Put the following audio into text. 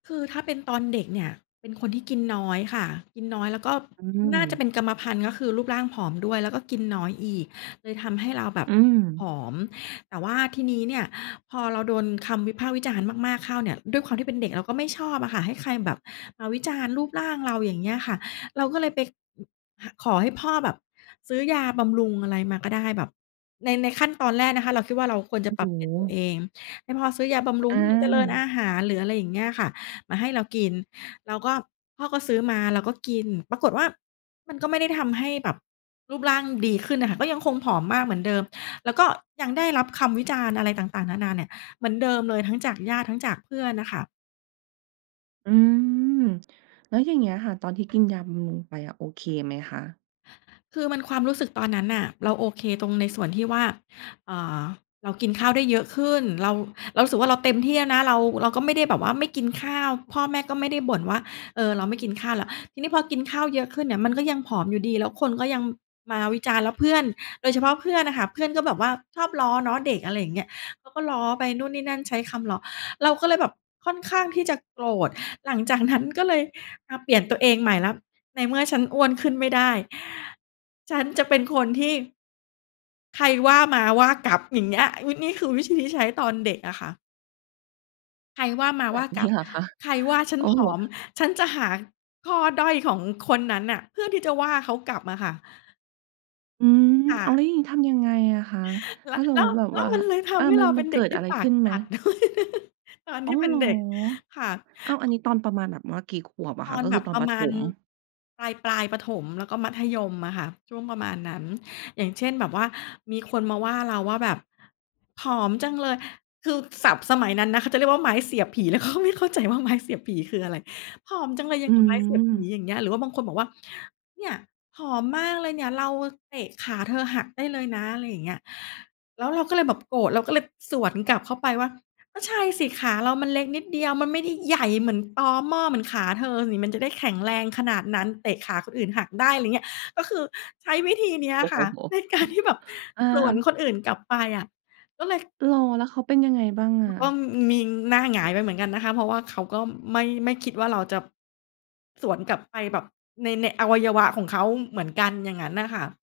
คือถ้าเป็นตอนเด็กเนี่ยเป็นคนที่กินน้อยค่ะ กินน้อย แล้วก็อืน่าจะม เป็นกรรมพันธุ์ ก็คือรูปร่างผอมด้วย แล้วก็กินน้อยอีก เลยทำให้เราแบบ อืม ผอม แต่ว่าทีนี้เนี่ยพอเราโดนคำวิพากษ์วิจารณ์มาก ๆ เข้าเนี่ย ด้วยความที่เป็นเด็กเราก็ไม่ชอบอะค่ะ ให้ใครแบบมาวิจารณ์รูปร่างเรา อย่างเงี้ยค่ะ เราก็เลยไป อ ขอให้พ่อแบบซื้อยาบำรุงอะไรมาก็ได้แบบ ใน ในขั้นตอนแรกนะคะ เราคิดว่า เราควรโจอะ้ปโรับเปลี่ยนตัวฮ เอง ให้พ่อซื้อยาบำรุองให้มันเจริญอา าหาร หรืออะไรอย่างเงี้ยค่ะ มาให้เรากิน แล้วก็พ่อก็ซื้อมาเราก็กิน ปรากฏว่า มันก็ไม่ได้ทำให้แบบรูปร่างดีขึ้นน่ะค่ะ ก็ยังคงผอมมากเหมือนเดิม แล้วก็ยังได้รับคำวิจารณ์อะไรต่าง ๆ นานาเนี่ย เหมือนเดิมเลยทั้งจากญาติทั้งจากเพื่อนน่ะค่ะ อืม แล้วอย่างเงี้ยค่ะ ตอนที่กินยาบำรุงไปอะ โอเคไหมคะ? คือมัน ความรู้สึกตอนนั้นน่ะ เราโอเคตรงในส่วนที่ว่า เอ่อ เรากินข้าวได้เยอะขึ้น เรา เรารู้สึกว่าเราเต็มที่แล้วนะ เรา เราก็ไม่ได้แบบว่าไม่กินข้าว พ่อแม่ก็ไม่ได้บ่นว่า เอ่อ เราไม่กินข้าวแล้ว ทีนี้พอกินข้าวเยอะขึ้นเนี่ย มันก็ยังผอมอยู่ดี แล้วคนก็ยังมาวิจารณ์ แล้วเพื่อน โดยเฉพาะเพื่อนน่ะค่ะ เพื่อนก็แบบว่าชอบล้อเนาะ เด็ก อะไรอย่างเงี้ย เขาก็ล้อไปนู่นนี่นั่นใช้คำล้อ เราก็เลยแบบค่อนข้างที่จะโกรธ หลังจากนั้นก็เลยมาเปลี่ยนตัวเองใหม่แล้ว ในเมื่อฉันอ้วนขึ้นไม่ได้ ฉันจะเป็นคนที่ ใครว่ามา ว่ากลับ อย่างเงี้ย นี่ นี่คือวิธีที่ใช้ตอนเด็กอะค่ะ ใครว่ามา แบว่าบ นกลี้ับ เหรอคะ? ใครว่าฉัโนอ้ผโอม ฮ ฉันจะหาข้อด้อยของคนนั้นน่ะ เพื่อที่จะว่าเขากลับอะค่ะ อืม ค่อ้าะ ว แล้วอย่างนี้ทำยังไงอะคะ แลถ้ะ าสแมลมุ้ตว ิแบบแล้ว่วา มันเลยทอา ำให้มัเรน าเมัป็นนเเกด็ิกดทีอ่ะไรปขาึก้นไหจม? ัด ด้วย ตอนอ๋ทอ ี่เปเ็หนรอ? เด็ก ค่ะ อ้าว! อันนี้ตอนประมาณแบบว่ากี่ขวบอะตคอะ? นก็แบคือบตอปนรปะระมถาณ ม ปลาย ๆ ประถม แล้วก็มัธยมอะคะ ช่วงประมาณนั้น อย่างเช่นแบบว่า มีคนมาว่าเราว่าแบบ "ผอมจังเลย" คือศัพท์สมัยนั้นนะ เขาจะเรียกว่าไม้เสียบผี แล้วก็ไม่เข้าใจว่า ไม้เสียบผีคืออะไร? "ผอมจังเลยอย่อาืงกับไม้เสียบผี" ม อย่างเงี้ย หรือว่าบางคนบอกว่า "เนี่ย ผอมมากเลยเนี่ย เราอะเตะขาเธอหักได้เลยนะ" อะไรอย่างเงี้ย แล้วเราก็เลยแบบโกรธ เราก็เลยสวนกลับเข้าไปว่า "ก็ใช่สิขาเรามันเล็กนิดเดียว มันไม่ได้ใหญ่เหมือนตอม่อเหมือนขาเธอนี่ มันจะได้แข็งแรงขนาดนั้น เตะขาคนอื่นหักได้" อะไรเงี้ย ก็คือใช้วิธีนี้โออ้ะโคฮ ่ะ ใน การ ที่แบบอา สวนคนอื่นกลับไปอะ ก็เลย เหรอ แล้วเขาเป็นยังไงบ้างอแล้ะ? วก็ อืม มีหน้าหงายไปเหมือนกันนะคะ เพราะว่าเขาก็ไม่ ไม่คิดว่าเราจะ สวนกลับไปแบบใน ในอวัยวะของเขาเหมือนกัน อย่างงั้นน่ะค่ะ